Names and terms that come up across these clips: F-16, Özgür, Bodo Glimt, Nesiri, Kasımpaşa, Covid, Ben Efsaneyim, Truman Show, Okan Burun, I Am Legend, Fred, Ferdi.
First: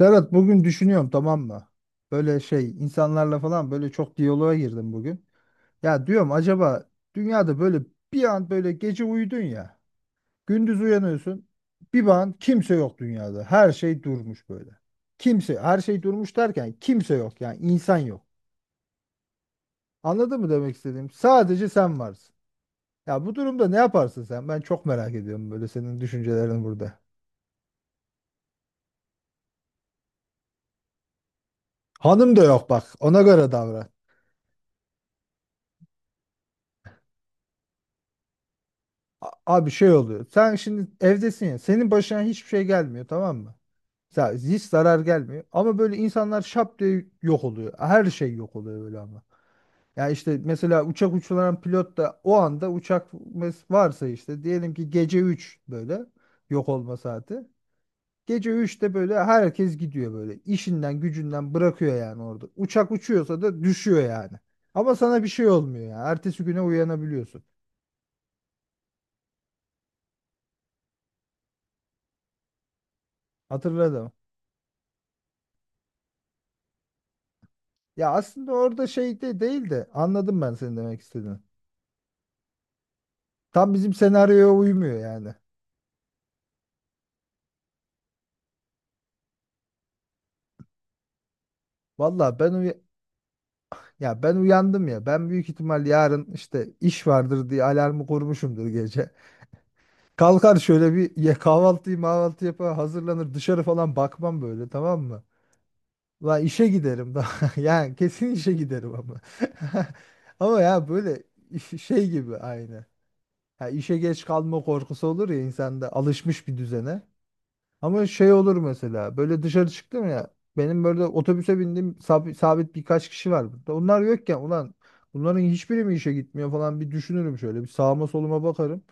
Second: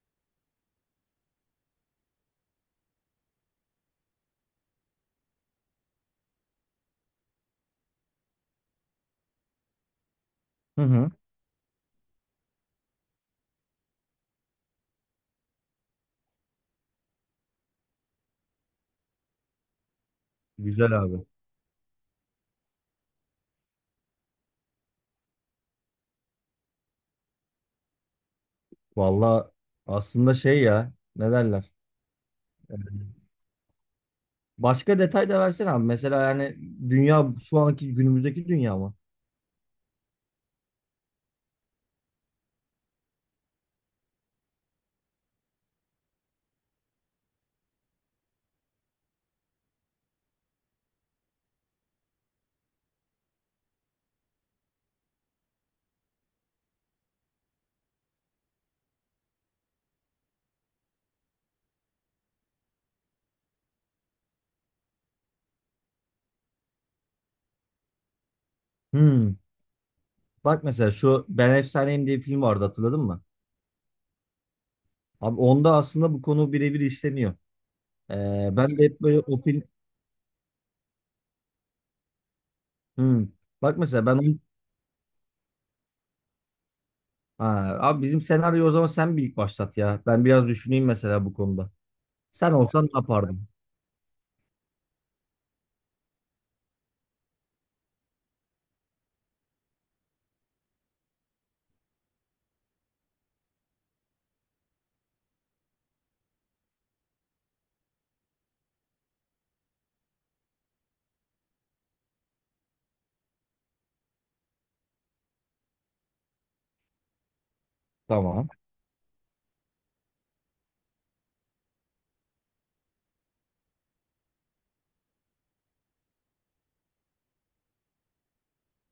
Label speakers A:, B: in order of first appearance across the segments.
A: Serhat, bugün düşünüyorum tamam mı? Böyle şey insanlarla falan böyle çok diyaloğa girdim bugün. Ya diyorum acaba dünyada böyle bir an böyle gece uyudun ya. Gündüz
B: Hı hı.
A: uyanıyorsun. Bir an kimse yok dünyada. Her şey durmuş böyle. Kimse her şey durmuş derken kimse yok yani insan yok. Anladın mı demek
B: Güzel
A: istediğim?
B: abi.
A: Sadece sen varsın. Ya bu durumda ne yaparsın sen? Ben çok merak ediyorum böyle senin düşüncelerin burada.
B: Valla aslında şey ya ne derler?
A: Hanım da yok
B: Ee,
A: bak, ona göre davran.
B: Başka detay da versene abi. Mesela yani dünya şu anki günümüzdeki dünya mı?
A: Abi şey oluyor. Sen şimdi evdesin ya. Senin başına hiçbir şey gelmiyor tamam mı? Ya hiç zarar gelmiyor. Ama böyle insanlar şap diye yok oluyor. Her şey yok oluyor böyle ama. Ya işte mesela uçak uçuran pilot da o anda uçak varsa işte, diyelim ki gece 3 böyle yok olma saati. Gece üçte böyle herkes gidiyor böyle. İşinden gücünden bırakıyor yani orada. Uçak uçuyorsa da düşüyor yani. Ama sana bir şey olmuyor ya. Ertesi güne uyanabiliyorsun.
B: Hmm. Bak mesela şu Ben Efsaneyim diye bir film vardı, hatırladın mı?
A: Hatırladım.
B: Abi onda aslında bu konu birebir işleniyor.
A: Ya aslında
B: Ben de
A: orada
B: hep böyle
A: şey de
B: o film...
A: değil de, anladım ben senin demek istediğini.
B: Hmm.
A: Tam
B: Bak
A: bizim
B: mesela ben... onu-
A: senaryoya uymuyor yani.
B: Ha, abi bizim senaryo o zaman, sen bir ilk başlat ya. Ben biraz düşüneyim mesela bu konuda.
A: Valla
B: Sen olsan ne yapardın?
A: ya ben uyandım ya. Ben büyük ihtimal yarın işte iş vardır diye alarmı kurmuşumdur gece. Kalkar şöyle bir ye, kahvaltıyı mahvaltı yapar, hazırlanır, dışarı falan bakmam böyle tamam mı? Lan işe giderim daha. Yani kesin işe giderim ama. Ama ya böyle şey gibi aynı. Ya işe geç kalma korkusu olur ya insanda, alışmış bir düzene. Ama şey
B: Tamam.
A: olur mesela, böyle dışarı çıktım ya, benim böyle otobüse bindiğim sabit, birkaç kişi var burada. Onlar yokken, ulan bunların hiçbiri mi işe gitmiyor falan, bir düşünürüm, şöyle bir sağıma soluma bakarım.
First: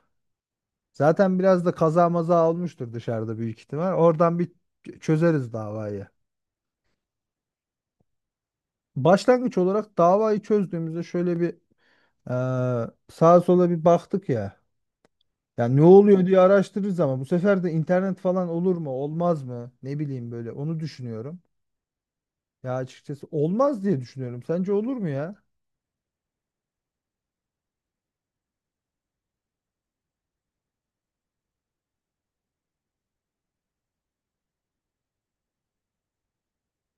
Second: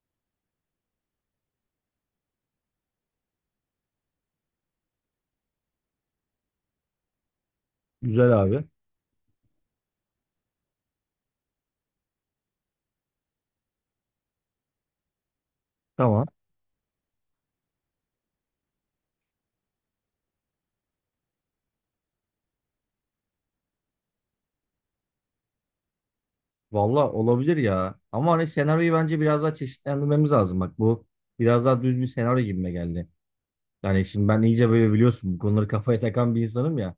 A: Zaten biraz da kaza maza olmuştur dışarıda büyük ihtimal. Oradan bir çözeriz davayı.
B: Güzel abi.
A: Başlangıç olarak davayı çözdüğümüzde, şöyle bir sağa sola bir baktık ya. Yani ne oluyor
B: Tamam.
A: diye araştırırız ama bu sefer de internet falan olur mu olmaz mı, ne bileyim, böyle onu düşünüyorum. Ya açıkçası olmaz diye düşünüyorum. Sence olur mu ya?
B: Valla olabilir ya. Ama hani senaryoyu bence biraz daha çeşitlendirmemiz lazım. Bak bu biraz daha düz bir senaryo gibime geldi. Yani şimdi ben iyice böyle biliyorsun, bu konuları kafaya takan bir insanım ya.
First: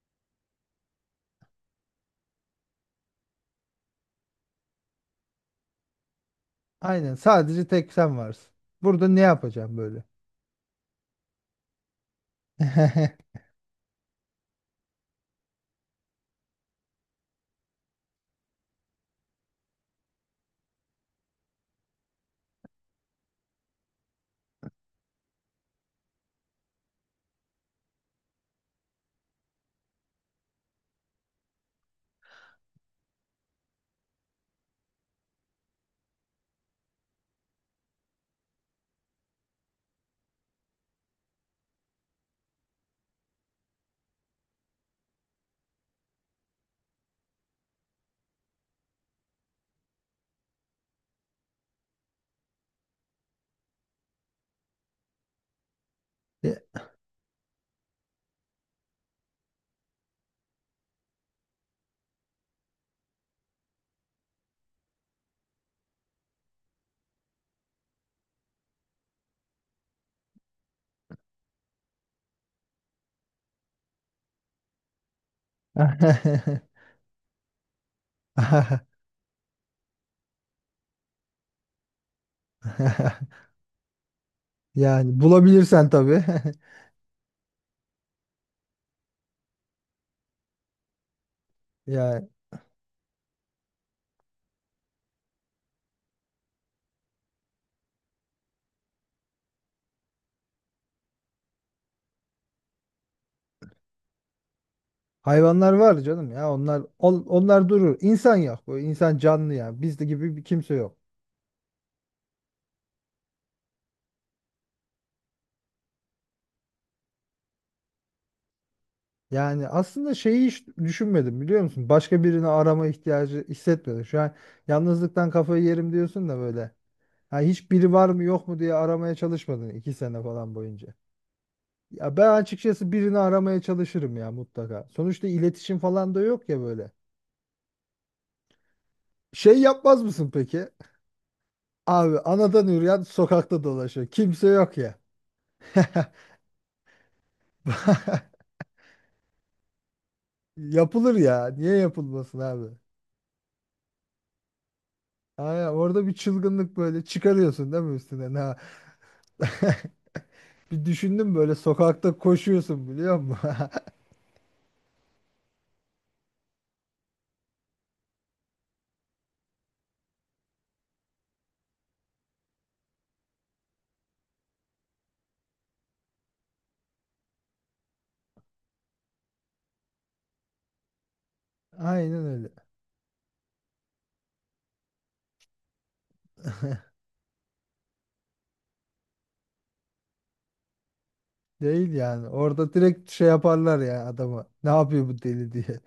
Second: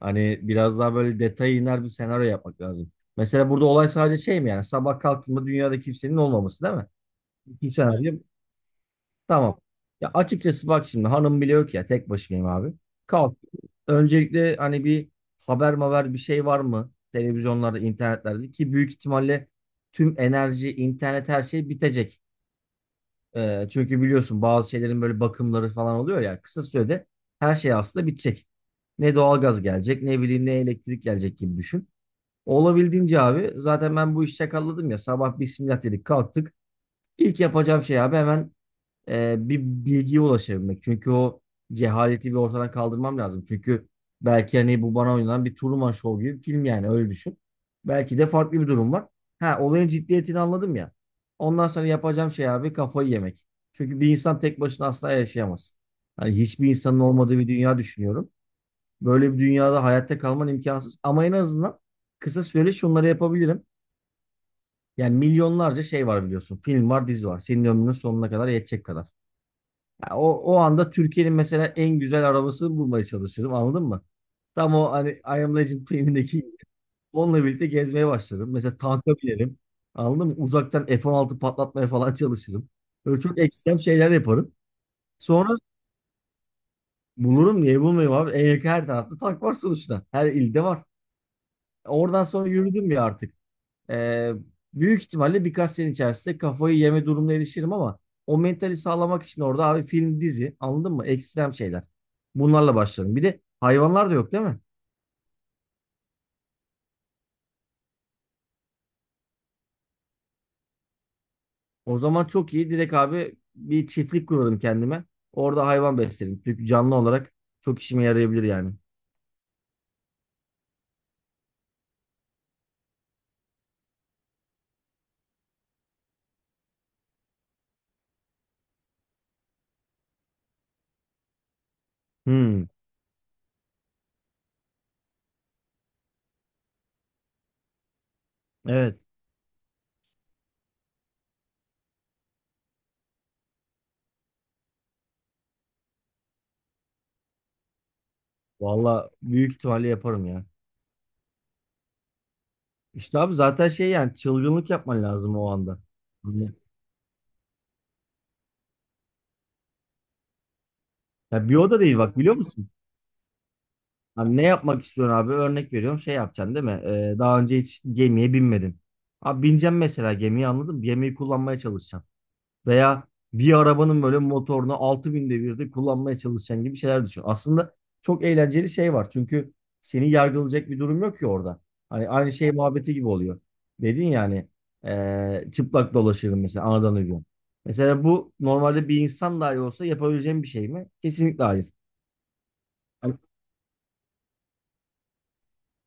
B: Hani biraz daha böyle detaya iner bir senaryo yapmak lazım. Mesela burada olay sadece şey mi, yani sabah kalktığımda dünyada kimsenin olmaması değil mi?
A: Aynen, sadece
B: Bu
A: tek
B: senaryo.
A: sen varsın. Burada ne
B: Tamam.
A: yapacağım böyle?
B: Ya açıkçası bak şimdi hanım bile yok ya, tek başımayım abi. Kalk. Öncelikle hani bir haber maver bir şey var mı? Televizyonlarda, internetlerde, ki büyük ihtimalle tüm enerji, internet her şey bitecek. Çünkü biliyorsun bazı şeylerin böyle bakımları falan oluyor ya, kısa sürede her şey aslında bitecek. Ne doğalgaz gelecek, ne bileyim ne elektrik gelecek, gibi düşün. Olabildiğince abi, zaten ben bu işi çakalladım ya, sabah bismillah dedik kalktık. İlk yapacağım şey abi hemen bir bilgiye ulaşabilmek. Çünkü o cehaleti bir ortadan kaldırmam lazım. Çünkü belki hani bu bana oynanan bir Truman Show gibi bir film, yani öyle düşün. Belki de farklı bir durum var. Ha, olayın ciddiyetini anladım ya. Ondan sonra yapacağım şey abi kafayı yemek. Çünkü bir insan tek başına asla yaşayamaz. Hani hiçbir
A: Ya-
B: insanın olmadığı bir dünya düşünüyorum. Böyle bir dünyada hayatta kalman imkansız. Ama en azından kısa süreli şunları yapabilirim. Yani milyonlarca şey var biliyorsun. Film var, dizi var. Senin ömrünün sonuna kadar yetecek kadar. Ya o, o anda Türkiye'nin mesela en güzel arabasını bulmaya çalışırım, anladın mı? Tam o hani I Am Legend filmindeki, onunla birlikte gezmeye başlarım. Mesela tanka binerim. Anladın mı? Uzaktan F-16 patlatmaya falan çalışırım. Böyle çok ekstrem şeyler yaparım.
A: Yani
B: Sonra
A: bulabilirsen tabii.
B: bulurum, niye bulmayayım abi? En yakın, her tarafta tank var sonuçta. Her ilde var. Oradan
A: Yani
B: sonra yürüdüm ya artık. Ee, Büyük ihtimalle birkaç sene içerisinde kafayı yeme durumuna erişirim ama o mentali sağlamak için orada abi, film, dizi anladın mı? Ekstrem şeyler. Bunlarla başlarım. Bir de hayvanlar da yok değil mi?
A: hayvanlar var canım ya, onlar onlar durur. İnsan yok. Bu insan canlı ya. Bizde gibi bir kimse yok.
B: O zaman çok iyi. Direkt abi bir çiftlik kurarım kendime. Orada hayvan beslerim. Çünkü canlı olarak çok işime yarayabilir yani.
A: Yani aslında şeyi hiç düşünmedim, biliyor musun? Başka birini arama ihtiyacı hissetmedim. Şu an yalnızlıktan kafayı yerim diyorsun da böyle. Ha, hiç biri var mı yok mu diye aramaya çalışmadın 2 sene falan boyunca. Ya ben
B: Hmm,
A: açıkçası birini aramaya çalışırım ya mutlaka. Sonuçta iletişim falan da yok ya böyle.
B: evet.
A: Şey yapmaz mısın peki? Abi anadan yürüyen sokakta dolaşıyor. Kimse yok ya.
B: Valla büyük ihtimalle yaparım ya.
A: Yapılır ya. Niye yapılmasın abi?
B: İşte abi zaten şey, yani çılgınlık yapman lazım o
A: Aynen,
B: anda.
A: orada bir
B: Hani-
A: çılgınlık böyle çıkarıyorsun değil mi üstüne? Ha. Bir düşündüm,
B: Ya bir
A: böyle
B: oda değil
A: sokakta
B: bak, biliyor musun?
A: koşuyorsun biliyor musun?
B: Abi ne yapmak istiyorsun abi? Örnek veriyorum, şey yapacaksın değil mi? Daha önce hiç gemiye binmedin. Abi bineceksin mesela gemiyi, anladın mı? Gemiyi kullanmaya çalışacaksın. Veya bir arabanın böyle motorunu 6000 binde birde kullanmaya çalışacaksın, gibi şeyler düşün. Aslında çok eğlenceli şey var. Çünkü seni yargılayacak bir durum yok ki orada. Hani
A: Aynen
B: aynı
A: öyle.
B: şey muhabbeti gibi oluyor. Dedin yani, çıplak dolaşırım mesela anadan ucu. Mesela bu normalde bir insan dahi olsa yapabileceğim bir şey mi? Kesinlikle hayır.
A: Değil yani. Orada direkt
B: Hani
A: şey yaparlar ya adama. Ne yapıyor bu deli diye.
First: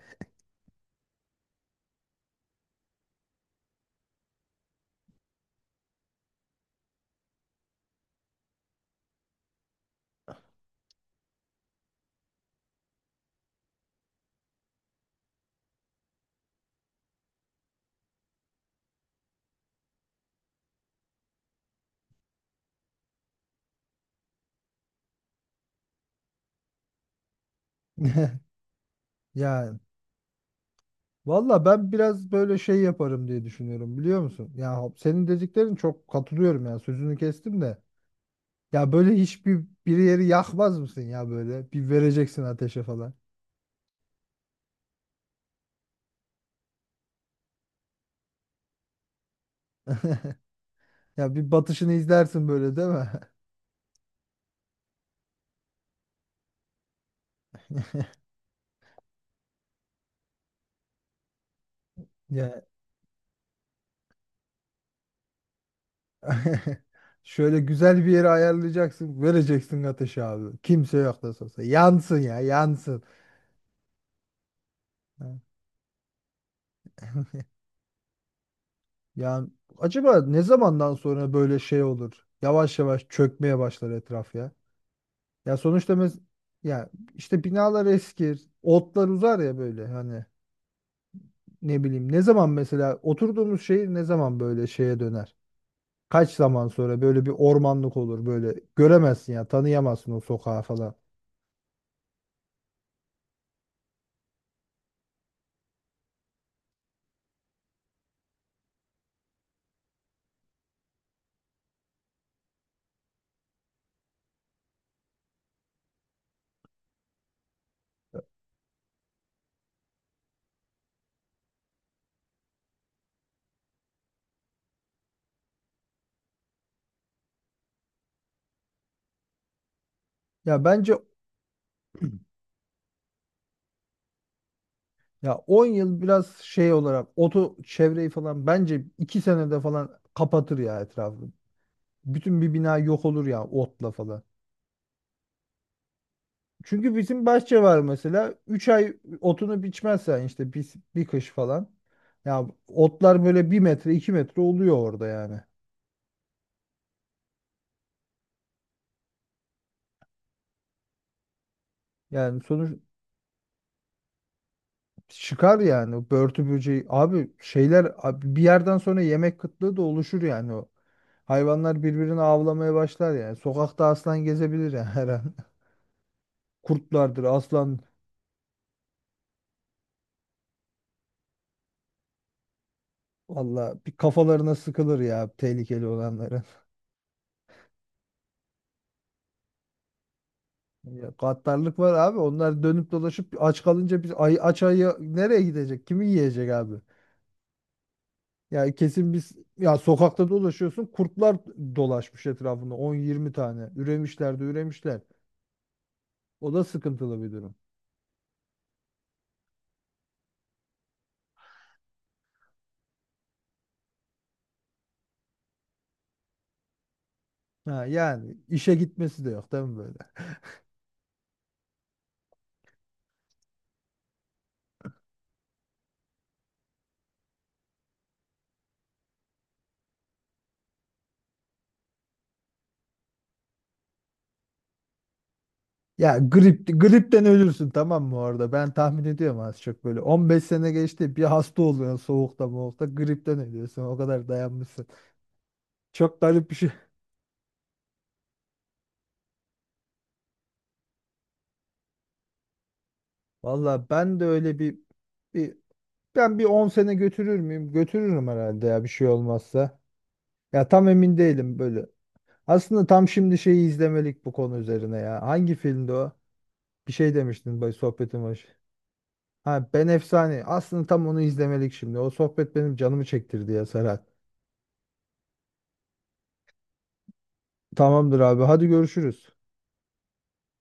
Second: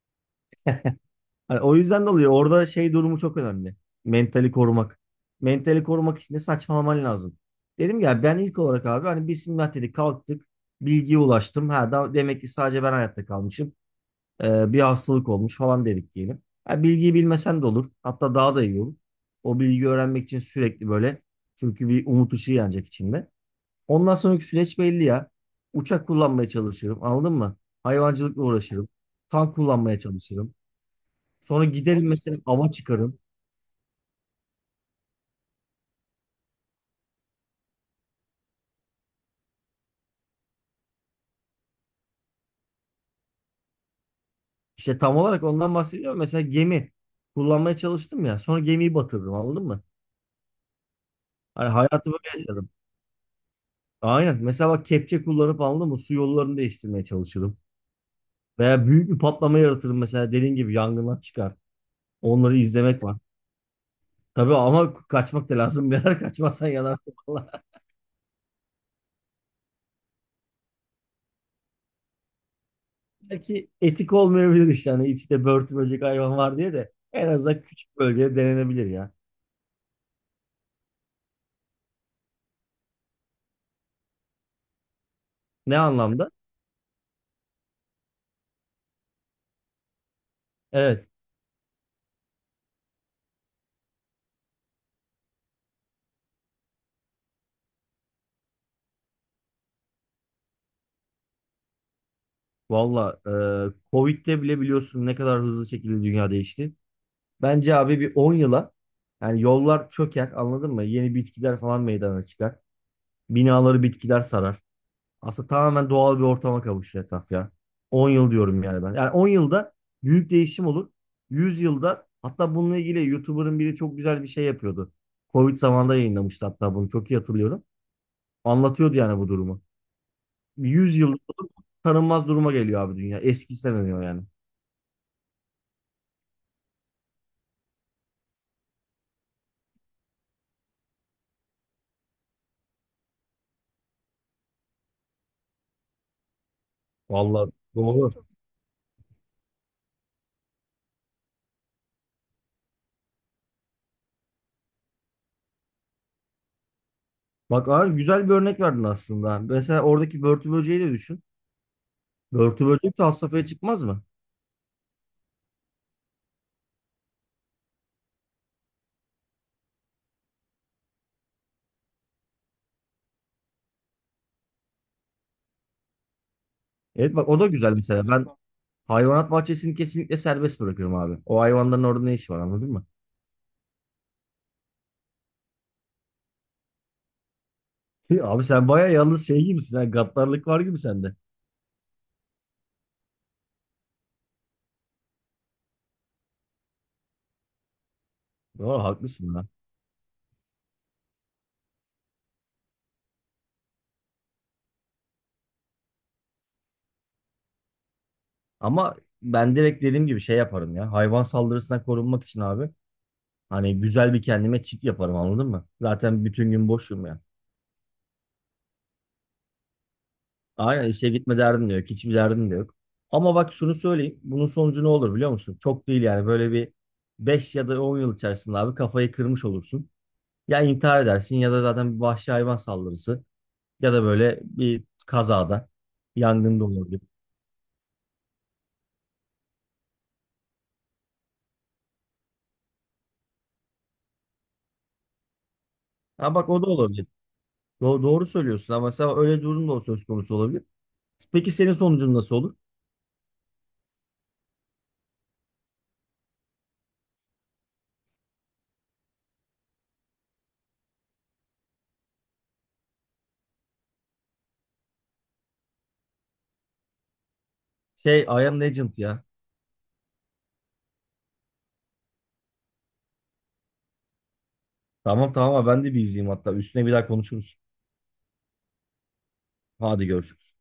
B: Hani o yüzden de oluyor. Orada şey durumu çok önemli. Mentali korumak. Mentali korumak için de saçmalaman lazım. Dedim ya, ben ilk olarak abi hani bismillah dedik kalktık. Bilgiye ulaştım. Ha da demek ki sadece ben hayatta kalmışım. Bir hastalık olmuş falan dedik diyelim. Ha, bilgiyi bilmesen de olur. Hatta daha da iyi olur. O bilgiyi öğrenmek için sürekli böyle. Çünkü bir umut ışığı yanacak içinde. Ondan sonraki süreç belli ya. Uçak kullanmaya çalışırım. Anladın mı? Hayvancılıkla uğraşırım. Tank
A: Yani
B: kullanmaya çalışırım.
A: valla
B: Sonra
A: ben
B: giderim
A: biraz
B: mesela,
A: böyle
B: ava
A: şey
B: çıkarım.
A: yaparım diye düşünüyorum, biliyor musun? Ya senin dediklerin, çok katılıyorum ya, sözünü kestim de. Ya böyle hiçbir bir yeri yakmaz mısın ya böyle? Bir vereceksin ateşe falan.
B: İşte tam olarak ondan bahsediyorum. Mesela gemi kullanmaya çalıştım ya. Sonra gemiyi batırdım, anladın mı?
A: Ya bir
B: Hani
A: batışını
B: hayatı böyle
A: izlersin
B: yaşadım.
A: böyle değil mi?
B: Aynen. Mesela bak kepçe kullanıp, anladın mı? Su yollarını değiştirmeye çalışırım. Veya büyük bir patlama yaratırım, mesela dediğin gibi yangınlar çıkar. Onları
A: Ya
B: izlemek var. Tabii ama kaçmak da lazım. Birader kaçmazsan yanarsın
A: şöyle
B: valla.
A: güzel bir yere ayarlayacaksın, vereceksin ateşe abi. Kimse yok nasıl olsa. Yansın ya yansın.
B: Belki etik olmayabilir işte. Hani içinde börtü böcek hayvan var diye de, en azından küçük bölgede denenebilir ya.
A: Yani acaba ne zamandan sonra böyle şey olur? Yavaş yavaş çökmeye başlar etraf ya. Ya
B: Ne
A: sonuçta
B: anlamda?
A: ya işte binalar eskir, otlar uzar ya böyle, hani
B: Evet.
A: ne bileyim, ne zaman mesela oturduğumuz şehir ne zaman böyle şeye döner? Kaç zaman sonra böyle bir ormanlık olur, böyle göremezsin ya, tanıyamazsın o sokağı falan.
B: Valla Covid'de bile biliyorsun ne kadar hızlı şekilde dünya değişti. Bence abi bir 10 yıla, yani yollar çöker anladın mı? Yeni bitkiler falan meydana çıkar. Binaları bitkiler sarar. Aslında tamamen doğal bir ortama kavuşur etraf ya. 10 yıl diyorum yani ben. Yani 10 yılda büyük değişim olur. 100 yılda, hatta bununla ilgili YouTuber'ın biri çok güzel bir şey yapıyordu. Covid zamanında yayınlamıştı, hatta bunu çok iyi hatırlıyorum. Anlatıyordu yani bu durumu.
A: Ya bence
B: 100 yılda tanınmaz duruma geliyor abi dünya. Eskisi demiyor yani.
A: ya 10 yıl biraz şey olarak, oto çevreyi falan bence 2 senede falan kapatır ya etrafı. Bütün bir bina yok olur ya otla falan. Çünkü bizim
B: Vallahi
A: bahçe var
B: doğru.
A: mesela. 3 ay otunu biçmezsen, işte bir kış falan. Ya otlar böyle 1 metre 2 metre oluyor orada yani.
B: Bak abi güzel bir örnek verdin aslında. Mesela oradaki börtü böceği de düşün.
A: Yani
B: Börtü
A: sonuç
B: böcek de has safhaya çıkmaz mı?
A: çıkar yani, börtü böceği. Abi şeyler abi, bir yerden sonra yemek kıtlığı da oluşur yani o. Hayvanlar birbirini avlamaya başlar yani. Sokakta aslan gezebilir yani her an.
B: Evet
A: Kurtlardır
B: bak, o da güzel
A: aslan.
B: mesela. Ben hayvanat bahçesini kesinlikle serbest bırakıyorum abi. O hayvanların orada ne işi var, anladın mı?
A: Valla bir kafalarına sıkılır ya tehlikeli olanların.
B: Abi sen baya yalnız şey gibisin. Ha, gaddarlık var gibi
A: Ya
B: sende.
A: gaddarlık var abi. Onlar dönüp dolaşıp aç kalınca, biz ay, aç ayı nereye gidecek? Kimi yiyecek abi? Ya
B: Doğru
A: kesin biz,
B: haklısın lan.
A: ya sokakta dolaşıyorsun, kurtlar dolaşmış etrafında 10-20 tane. Üremişler de üremişler. O da sıkıntılı bir durum.
B: Ama ben direkt dediğim gibi şey yaparım ya. Hayvan saldırısından korunmak için abi. Hani güzel bir kendime çit yaparım, anladın mı? Zaten bütün gün boşum ya.
A: Ha, yani işe gitmesi de yok değil mi böyle?
B: Aynen, işe gitme derdin de yok. Hiçbir derdin de yok. Ama bak şunu söyleyeyim. Bunun sonucu ne olur biliyor musun? Çok değil yani. Böyle bir 5 ya da 10 yıl içerisinde abi kafayı kırmış olursun. Ya intihar edersin, ya da zaten bir vahşi hayvan saldırısı. Ya da böyle bir kazada.
A: Ya
B: Yangında
A: grip,
B: olabilir.
A: gripten ölürsün tamam mı orada? Ben tahmin ediyorum az çok böyle. 15 sene geçti, bir hasta oluyorsun soğukta moğukta, gripten ölüyorsun. O kadar dayanmışsın. Çok
B: Ha bak,
A: garip bir
B: o da
A: şey.
B: olabilir. Doğru söylüyorsun ama mesela öyle durum da söz konusu olabilir. Peki senin sonucun nasıl olur?
A: Valla ben de öyle bir, ben bir 10 sene götürür müyüm? Götürürüm herhalde ya, bir şey olmazsa. Ya tam emin değilim böyle. Aslında tam şimdi şeyi izlemelik bu konu üzerine ya. Hangi filmdi o? Bir şey demiştin böyle
B: Şey,
A: sohbetin
B: I
A: başı.
B: am legend ya.
A: Ha, Ben Efsane. Aslında tam onu izlemelik şimdi. O sohbet benim canımı çektirdi ya Serhat.
B: Tamam tamam abi, ben de bir izleyeyim hatta. Üstüne bir daha konuşuruz.
A: Tamamdır abi, hadi görüşürüz.
B: Hadi görüşürüz.